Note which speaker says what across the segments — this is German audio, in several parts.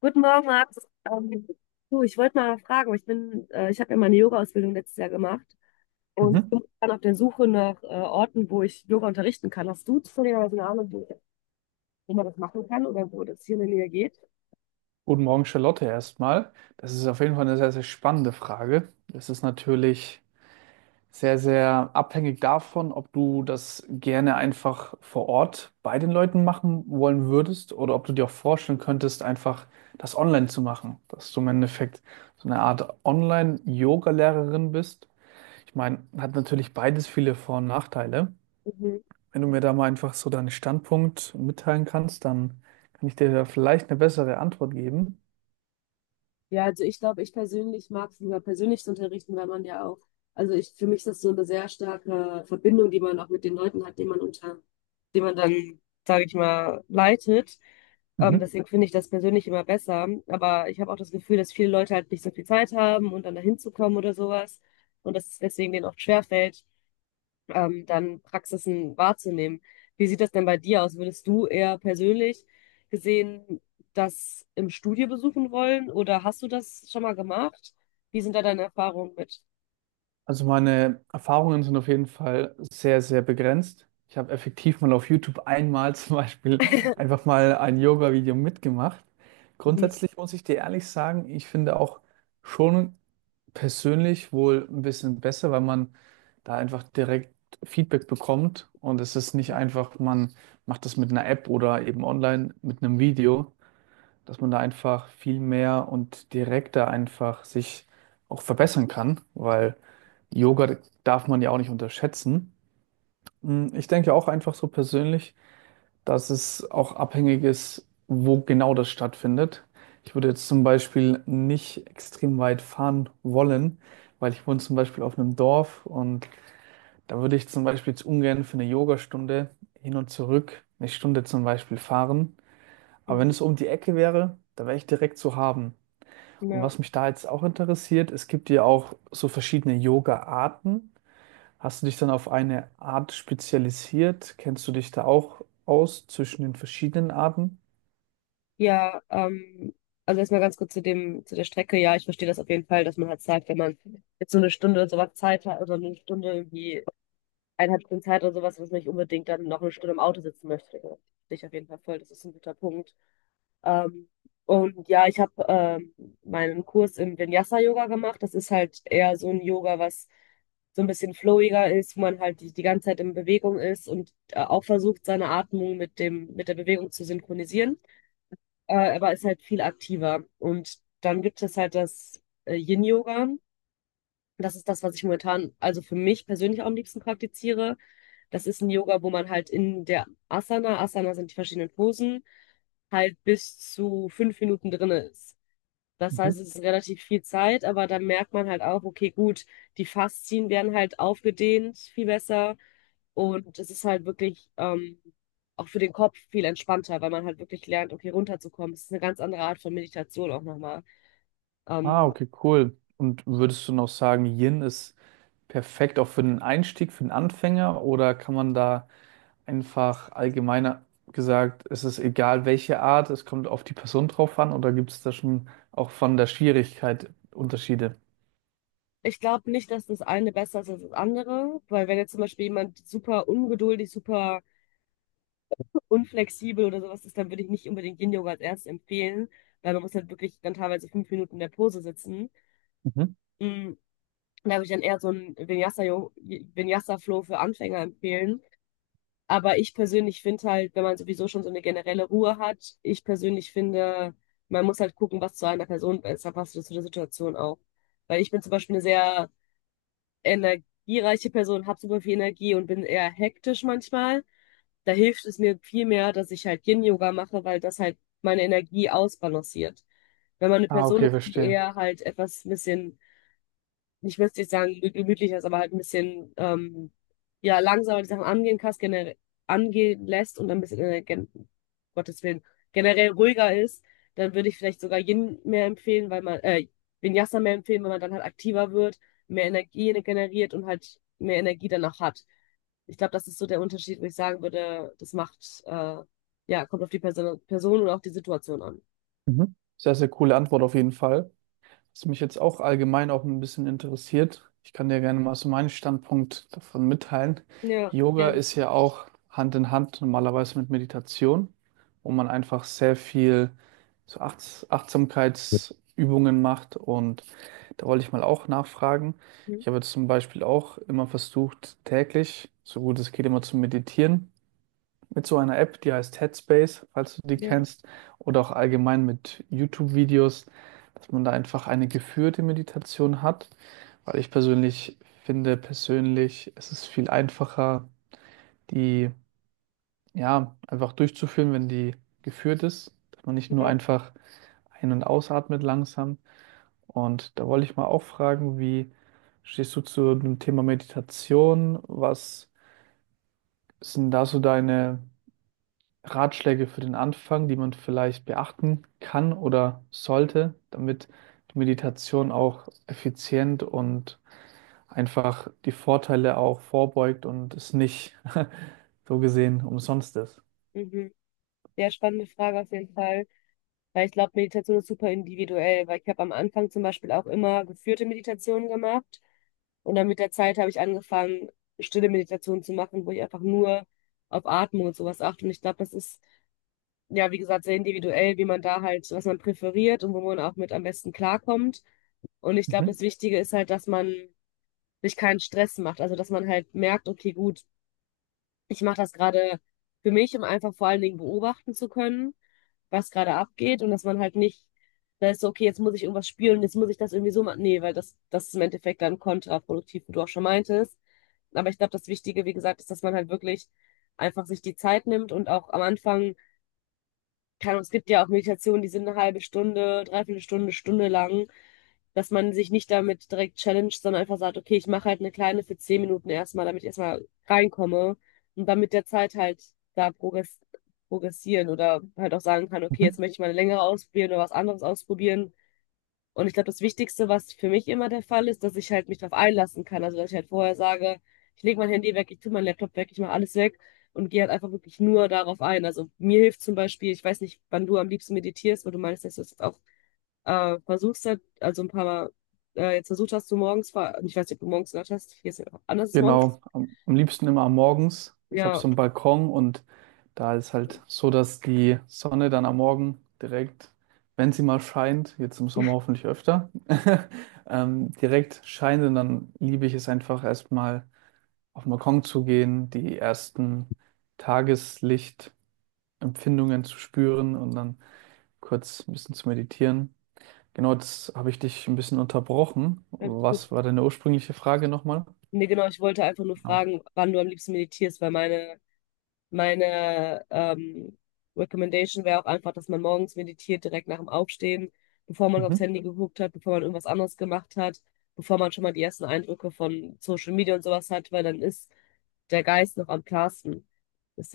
Speaker 1: Guten Morgen, Max. Ähm, Du, ich wollte mal fragen, ich habe ja meine Yoga-Ausbildung letztes Jahr gemacht und
Speaker 2: Mhm.
Speaker 1: bin dann auf der Suche nach Orten, wo ich Yoga unterrichten kann. Hast du zufälligerweise eine Ahnung, wo man das machen kann oder wo das hier in der Nähe geht?
Speaker 2: Guten Morgen, Charlotte, erstmal. Das ist auf jeden Fall eine sehr, sehr spannende Frage. Es ist natürlich sehr, sehr abhängig davon, ob du das gerne einfach vor Ort bei den Leuten machen wollen würdest oder ob du dir auch vorstellen könntest, einfach das online zu machen, dass du im Endeffekt so eine Art Online-Yoga-Lehrerin bist. Ich meine, hat natürlich beides viele Vor- und Nachteile.
Speaker 1: Mhm.
Speaker 2: Wenn du mir da mal einfach so deinen Standpunkt mitteilen kannst, dann kann ich dir da vielleicht eine bessere Antwort geben.
Speaker 1: Ja, also ich glaube, ich persönlich mag es lieber persönlich zu unterrichten, weil man ja auch, also ich, für mich ist das so eine sehr starke Verbindung, die man auch mit den Leuten hat, die man dann, sage ich mal, leitet.
Speaker 2: Mhm.
Speaker 1: Deswegen finde ich das persönlich immer besser. Aber ich habe auch das Gefühl, dass viele Leute halt nicht so viel Zeit haben und dann dahin zu kommen oder sowas. Und dass es deswegen denen oft schwerfällt, dann Praxisen wahrzunehmen. Wie sieht das denn bei dir aus? Würdest du eher persönlich gesehen das im Studio besuchen wollen oder hast du das schon mal gemacht? Wie sind da deine Erfahrungen mit?
Speaker 2: Also meine Erfahrungen sind auf jeden Fall sehr, sehr begrenzt. Ich habe effektiv mal auf YouTube einmal zum Beispiel einfach mal ein Yoga-Video mitgemacht.
Speaker 1: Mhm.
Speaker 2: Grundsätzlich muss ich dir ehrlich sagen, ich finde auch schon persönlich wohl ein bisschen besser, weil man da einfach direkt Feedback bekommt und es ist nicht einfach, man macht das mit einer App oder eben online mit einem Video, dass man da einfach viel mehr und direkter einfach sich auch verbessern kann, weil Yoga darf man ja auch nicht unterschätzen. Ich denke auch einfach so persönlich, dass es auch abhängig ist, wo genau das stattfindet. Ich würde jetzt zum Beispiel nicht extrem weit fahren wollen, weil ich wohne zum Beispiel auf einem Dorf und da würde ich zum Beispiel jetzt ungern für eine Yogastunde hin und zurück eine Stunde zum Beispiel fahren. Aber wenn
Speaker 1: Mhm.
Speaker 2: es um die Ecke wäre, da wäre ich direkt zu haben. Und
Speaker 1: Ja,
Speaker 2: was mich da jetzt auch interessiert, es gibt ja auch so verschiedene Yoga-Arten. Hast du dich dann auf eine Art spezialisiert? Kennst du dich da auch aus zwischen den verschiedenen Arten?
Speaker 1: ja, also erstmal ganz kurz zu dem, zu der Strecke. Ja, ich verstehe das auf jeden Fall, dass man halt sagt, wenn man jetzt so eine Stunde oder sowas Zeit hat oder eine Stunde irgendwie 1,5 Stunden Zeit oder sowas, dass man nicht unbedingt dann noch eine Stunde im Auto sitzen möchte. Ja, verstehe ich auf jeden Fall voll. Das ist ein guter Punkt. Ähm, und ja, ich habe meinen Kurs im Vinyasa-Yoga gemacht. Das ist halt eher so ein Yoga, was so ein bisschen flowiger ist, wo man halt die ganze Zeit in Bewegung ist und auch versucht, seine Atmung mit der Bewegung zu synchronisieren, aber ist halt viel aktiver. Und dann gibt es halt das Yin-Yoga. Das ist das, was ich momentan, also für mich persönlich auch am liebsten praktiziere. Das ist ein Yoga, wo man halt in der Asana, Asana sind die verschiedenen Posen, halt bis zu 5 Minuten drin ist. Das heißt,
Speaker 2: Mhm.
Speaker 1: es ist relativ viel Zeit, aber dann merkt man halt auch, okay, gut, die Faszien werden halt aufgedehnt, viel besser. Und es ist halt wirklich auch für den Kopf viel entspannter, weil man halt wirklich lernt, okay, runterzukommen. Es ist eine ganz andere Art von Meditation auch nochmal.
Speaker 2: Ah,
Speaker 1: Ähm,
Speaker 2: okay, cool. Und würdest du noch sagen, Yin ist perfekt auch für den Einstieg, für den Anfänger? Oder kann man da einfach allgemeiner gesagt, es ist egal welche Art, es kommt auf die Person drauf an? Oder gibt es da schon auch von der Schwierigkeit Unterschiede?
Speaker 1: Ich glaube nicht, dass das eine besser ist als das andere, weil wenn jetzt zum Beispiel jemand super ungeduldig, super unflexibel oder sowas ist, dann würde ich nicht unbedingt Yin-Yoga als erstes empfehlen, weil man muss halt wirklich dann teilweise 5 Minuten in der Pose sitzen.
Speaker 2: Mhm.
Speaker 1: Mm, Da würde ich dann eher so einen Vinyasa-Flow für Anfänger empfehlen. Aber ich persönlich finde halt, wenn man sowieso schon so eine generelle Ruhe hat, ich persönlich finde, man muss halt gucken, was zu einer Person besser passt oder zu der Situation auch. Weil ich bin zum Beispiel eine sehr energiereiche Person, habe super viel Energie und bin eher hektisch manchmal. Da hilft es mir viel mehr, dass ich halt Yin-Yoga mache, weil das halt meine Energie ausbalanciert. Wenn man eine
Speaker 2: Ah,
Speaker 1: Person
Speaker 2: okay,
Speaker 1: ist, die
Speaker 2: verstehe.
Speaker 1: eher halt etwas ein bisschen, ich will jetzt nicht sagen, gemütlicher ist, aber halt ein bisschen ja, langsamer die Sachen angehen kannst, generell angehen lässt und ein bisschen, gen Gottes Willen, generell ruhiger ist, dann würde ich vielleicht sogar Yin mehr empfehlen, weil man, Vinyasa mehr empfehlen, weil man dann halt aktiver wird, mehr Energie generiert und halt mehr Energie danach hat. Ich glaube, das ist so der Unterschied, wo ich sagen würde, das macht, ja, kommt auf die Person und auch die Situation an.
Speaker 2: Mhm. Sehr, sehr coole Antwort auf jeden Fall. Was mich jetzt auch allgemein auch ein bisschen interessiert, ich kann dir gerne mal so meinen Standpunkt davon mitteilen.
Speaker 1: Ja,
Speaker 2: Yoga
Speaker 1: gerne.
Speaker 2: ist ja auch Hand in Hand normalerweise mit Meditation, wo man einfach sehr viel so Achtsamkeitsübungen macht. Und da wollte ich mal auch nachfragen.
Speaker 1: Mhm.
Speaker 2: Ich habe jetzt zum Beispiel auch immer versucht, täglich, so gut es geht, immer zu meditieren mit so einer App, die heißt Headspace, falls du die
Speaker 1: Ja,
Speaker 2: kennst, oder auch allgemein mit YouTube-Videos, dass man da einfach eine geführte Meditation hat, weil ich persönlich finde, es ist viel einfacher, die ja einfach durchzuführen, wenn die geführt ist, dass man nicht nur
Speaker 1: ja.
Speaker 2: einfach ein- und ausatmet langsam. Und da wollte ich mal auch fragen, wie stehst du zu dem Thema Meditation? Was sind da so deine Ratschläge für den Anfang, die man vielleicht beachten kann oder sollte, damit die Meditation auch effizient und einfach die Vorteile auch vorbeugt und es nicht so gesehen umsonst ist?
Speaker 1: Mhm. Ja, spannende Frage auf jeden Fall. Weil ich glaube, Meditation ist super individuell, weil ich habe am Anfang zum Beispiel auch immer geführte Meditationen gemacht und dann mit der Zeit habe ich angefangen, stille Meditationen zu machen, wo ich einfach nur auf Atmung und sowas achte. Und ich glaube, das ist, ja, wie gesagt, sehr individuell, wie man da halt, was man präferiert und wo man auch mit am besten klarkommt. Und ich glaube,
Speaker 2: Mhm.
Speaker 1: das Wichtige ist halt, dass man sich keinen Stress macht. Also, dass man halt merkt, okay, gut, ich mache das gerade für mich, um einfach vor allen Dingen beobachten zu können, was gerade abgeht und dass man halt nicht, da ist so, okay, jetzt muss ich irgendwas spielen, jetzt muss ich das irgendwie so machen. Nee, weil das ist im Endeffekt dann kontraproduktiv, wie du auch schon meintest. Aber ich glaube, das Wichtige, wie gesagt, ist, dass man halt wirklich einfach sich die Zeit nimmt und auch am Anfang, keine Ahnung, es gibt ja auch Meditationen, die sind eine halbe Stunde, dreiviertel Stunde, Stunde lang, dass man sich nicht damit direkt challenged, sondern einfach sagt, okay, ich mache halt eine kleine für 10 Minuten erstmal, damit ich erstmal reinkomme und dann mit der Zeit halt da progressieren oder halt auch sagen kann, okay, jetzt
Speaker 2: Mhm.
Speaker 1: möchte ich mal eine längere ausprobieren oder was anderes ausprobieren. Und ich glaube, das Wichtigste, was für mich immer der Fall ist, dass ich halt mich darauf einlassen kann. Also, dass ich halt vorher sage, ich lege mein Handy weg, ich tue meinen Laptop weg, ich mache alles weg und gehe halt einfach wirklich nur darauf ein. Also mir hilft zum Beispiel, ich weiß nicht, wann du am liebsten meditierst, weil du meinst, dass du es auch versuchst halt, also ein paar Mal, jetzt versucht hast du morgens, ich weiß nicht, ob du morgens gehört hast, hier ist ja anders morgens.
Speaker 2: Genau, am liebsten immer am morgens. Ich habe
Speaker 1: Ja,
Speaker 2: so einen Balkon und da ist halt so, dass die Sonne dann am Morgen direkt, wenn sie mal scheint, jetzt im Sommer hoffentlich öfter, direkt scheint und dann liebe ich es einfach erstmal auf den Balkon zu gehen, die ersten Tageslichtempfindungen zu spüren und dann kurz ein bisschen zu meditieren. Genau, jetzt habe ich dich ein bisschen unterbrochen.
Speaker 1: alles gut.
Speaker 2: Was war deine ursprüngliche Frage nochmal?
Speaker 1: Nee, genau, ich wollte einfach nur
Speaker 2: Genau.
Speaker 1: fragen, wann du am liebsten meditierst, weil meine, meine Recommendation wäre auch einfach, dass man morgens meditiert, direkt nach dem Aufstehen, bevor man aufs
Speaker 2: Mhm.
Speaker 1: Handy geguckt hat, bevor man irgendwas anderes gemacht hat, bevor man schon mal die ersten Eindrücke von Social Media und sowas hat, weil dann ist der Geist noch am klarsten.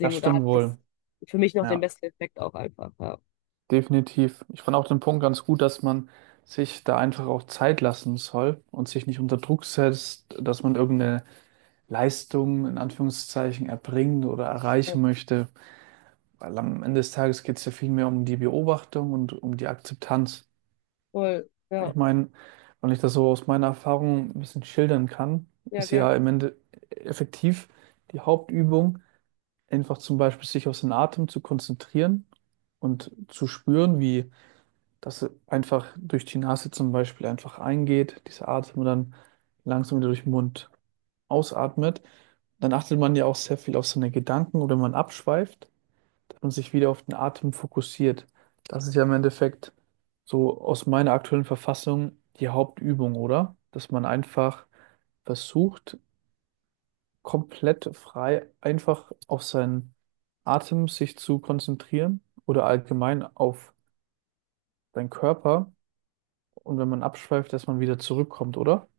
Speaker 2: Das
Speaker 1: oder
Speaker 2: stimmt
Speaker 1: hat das
Speaker 2: wohl.
Speaker 1: für mich noch den
Speaker 2: Ja,
Speaker 1: besten Effekt auch einfach, ja.
Speaker 2: definitiv. Ich fand auch den Punkt ganz gut, dass man sich da einfach auch Zeit lassen soll und sich nicht unter Druck setzt, dass man irgendeine Leistung in Anführungszeichen erbringen oder erreichen möchte. Weil am Ende des Tages geht es ja viel mehr um die Beobachtung und um die Akzeptanz.
Speaker 1: Voll, ja,
Speaker 2: Ich meine, wenn ich das so aus meiner Erfahrung ein bisschen schildern kann,
Speaker 1: ja,
Speaker 2: ist
Speaker 1: gerne.
Speaker 2: ja im Ende effektiv die Hauptübung, einfach zum Beispiel sich auf den Atem zu konzentrieren und zu spüren, wie dass er einfach durch die Nase zum Beispiel einfach eingeht, diese Atmung dann langsam wieder durch den Mund ausatmet. Dann achtet man ja auch sehr viel auf seine Gedanken oder man abschweift, dass man sich wieder auf den Atem fokussiert. Das ist ja im Endeffekt so aus meiner aktuellen Verfassung die Hauptübung, oder? Dass man einfach versucht, komplett frei einfach auf seinen Atem sich zu konzentrieren oder allgemein auf seinen Körper. Und wenn man abschweift, dass man wieder zurückkommt, oder?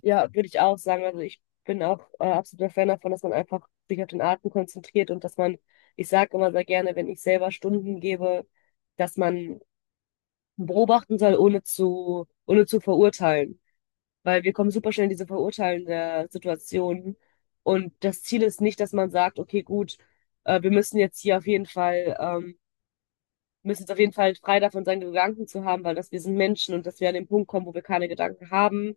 Speaker 1: Ja, würde ich auch sagen. Also ich bin auch absoluter Fan davon, dass man einfach sich auf den Atem konzentriert und dass man, ich sage immer sehr gerne, wenn ich selber Stunden gebe, dass man beobachten soll, ohne zu verurteilen. Weil wir kommen super schnell in diese verurteilende Situation. Und das Ziel ist nicht, dass man sagt, okay, gut, wir müssen jetzt hier auf jeden Fall, müssen jetzt auf jeden Fall frei davon sein, Gedanken zu haben, weil dass wir sind Menschen und dass wir an den Punkt kommen, wo wir keine Gedanken haben,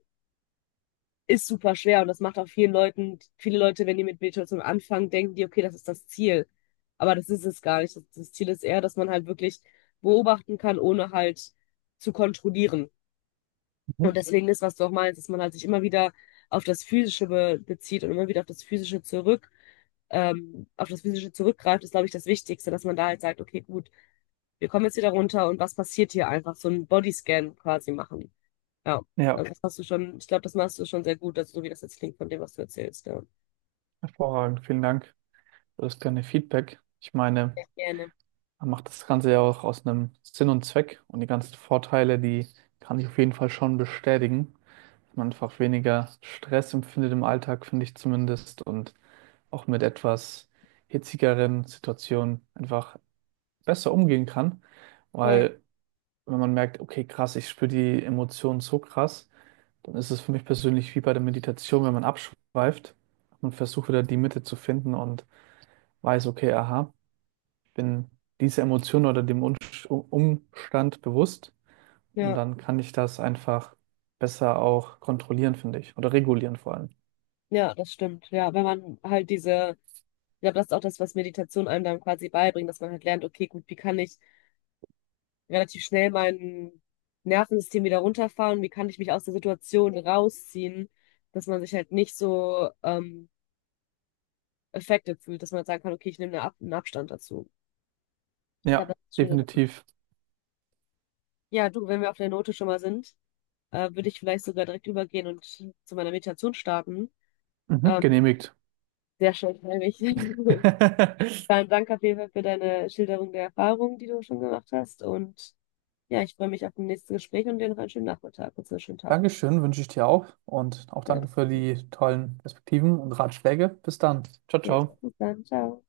Speaker 1: ist super schwer und das macht auch vielen Leuten, viele Leute, wenn die mit Meditation anfangen, denken die, okay, das ist das Ziel. Aber das ist es gar nicht. Das Ziel ist eher, dass man halt wirklich beobachten kann, ohne halt zu kontrollieren. Und
Speaker 2: Mhm.
Speaker 1: deswegen ist, was du auch meinst, dass man halt sich immer wieder auf das Physische be bezieht und immer wieder auf das Physische zurück, auf das Physische zurückgreift, ist, glaube ich, das Wichtigste, dass man da halt sagt, okay, gut, wir kommen jetzt wieder runter und was passiert hier einfach? So einen Bodyscan quasi machen. Ja,
Speaker 2: Ja,
Speaker 1: also das hast du schon, ich glaube, das machst du schon sehr gut, also so wie das jetzt klingt von dem, was du erzählst, ja.
Speaker 2: hervorragend. Vielen Dank für das kleine Feedback. Ich meine,
Speaker 1: Ja, gerne.
Speaker 2: man macht das Ganze ja auch aus einem Sinn und Zweck und die ganzen Vorteile, die kann ich auf jeden Fall schon bestätigen. Dass man einfach weniger Stress empfindet im Alltag, finde ich zumindest, und auch mit etwas hitzigeren Situationen einfach besser umgehen kann.
Speaker 1: Voll.
Speaker 2: Weil wenn man merkt, okay, krass, ich spüre die Emotionen so krass, dann ist es für mich persönlich wie bei der Meditation, wenn man abschweift und versucht wieder die Mitte zu finden und weiß, okay, aha, ich bin dieser Emotion oder dem Umstand bewusst und
Speaker 1: Ja,
Speaker 2: dann kann ich das einfach besser auch kontrollieren, finde ich, oder regulieren vor allem.
Speaker 1: ja, das stimmt. Ja, wenn man halt diese, ich glaube, das ist auch das, was Meditation einem dann quasi beibringt, dass man halt lernt, okay, gut, wie kann ich relativ schnell mein Nervensystem wieder runterfahren, wie kann ich mich aus der Situation rausziehen, dass man sich halt nicht so affected fühlt, dass man halt sagen kann, okay, ich nehme einen Abstand dazu. Ich
Speaker 2: Ja,
Speaker 1: glaube, das ist schon.
Speaker 2: definitiv.
Speaker 1: Ja, du, wenn wir auf der Note schon mal sind, würde ich vielleicht sogar direkt übergehen und zu meiner Meditation starten.
Speaker 2: Mhm,
Speaker 1: Ähm,
Speaker 2: genehmigt.
Speaker 1: Sehr schön, nämlich. Vielen Dank auf jeden Fall für deine Schilderung der Erfahrungen, die du schon gemacht hast. Und ja, ich freue mich auf das nächste Gespräch und dir noch einen schönen Nachmittag und einen schönen Tag.
Speaker 2: Dankeschön, wünsche ich dir auch und auch
Speaker 1: Ja,
Speaker 2: danke für die tollen Perspektiven und Ratschläge. Bis dann. Ciao,
Speaker 1: ja,
Speaker 2: ciao.
Speaker 1: bis dann, ciao.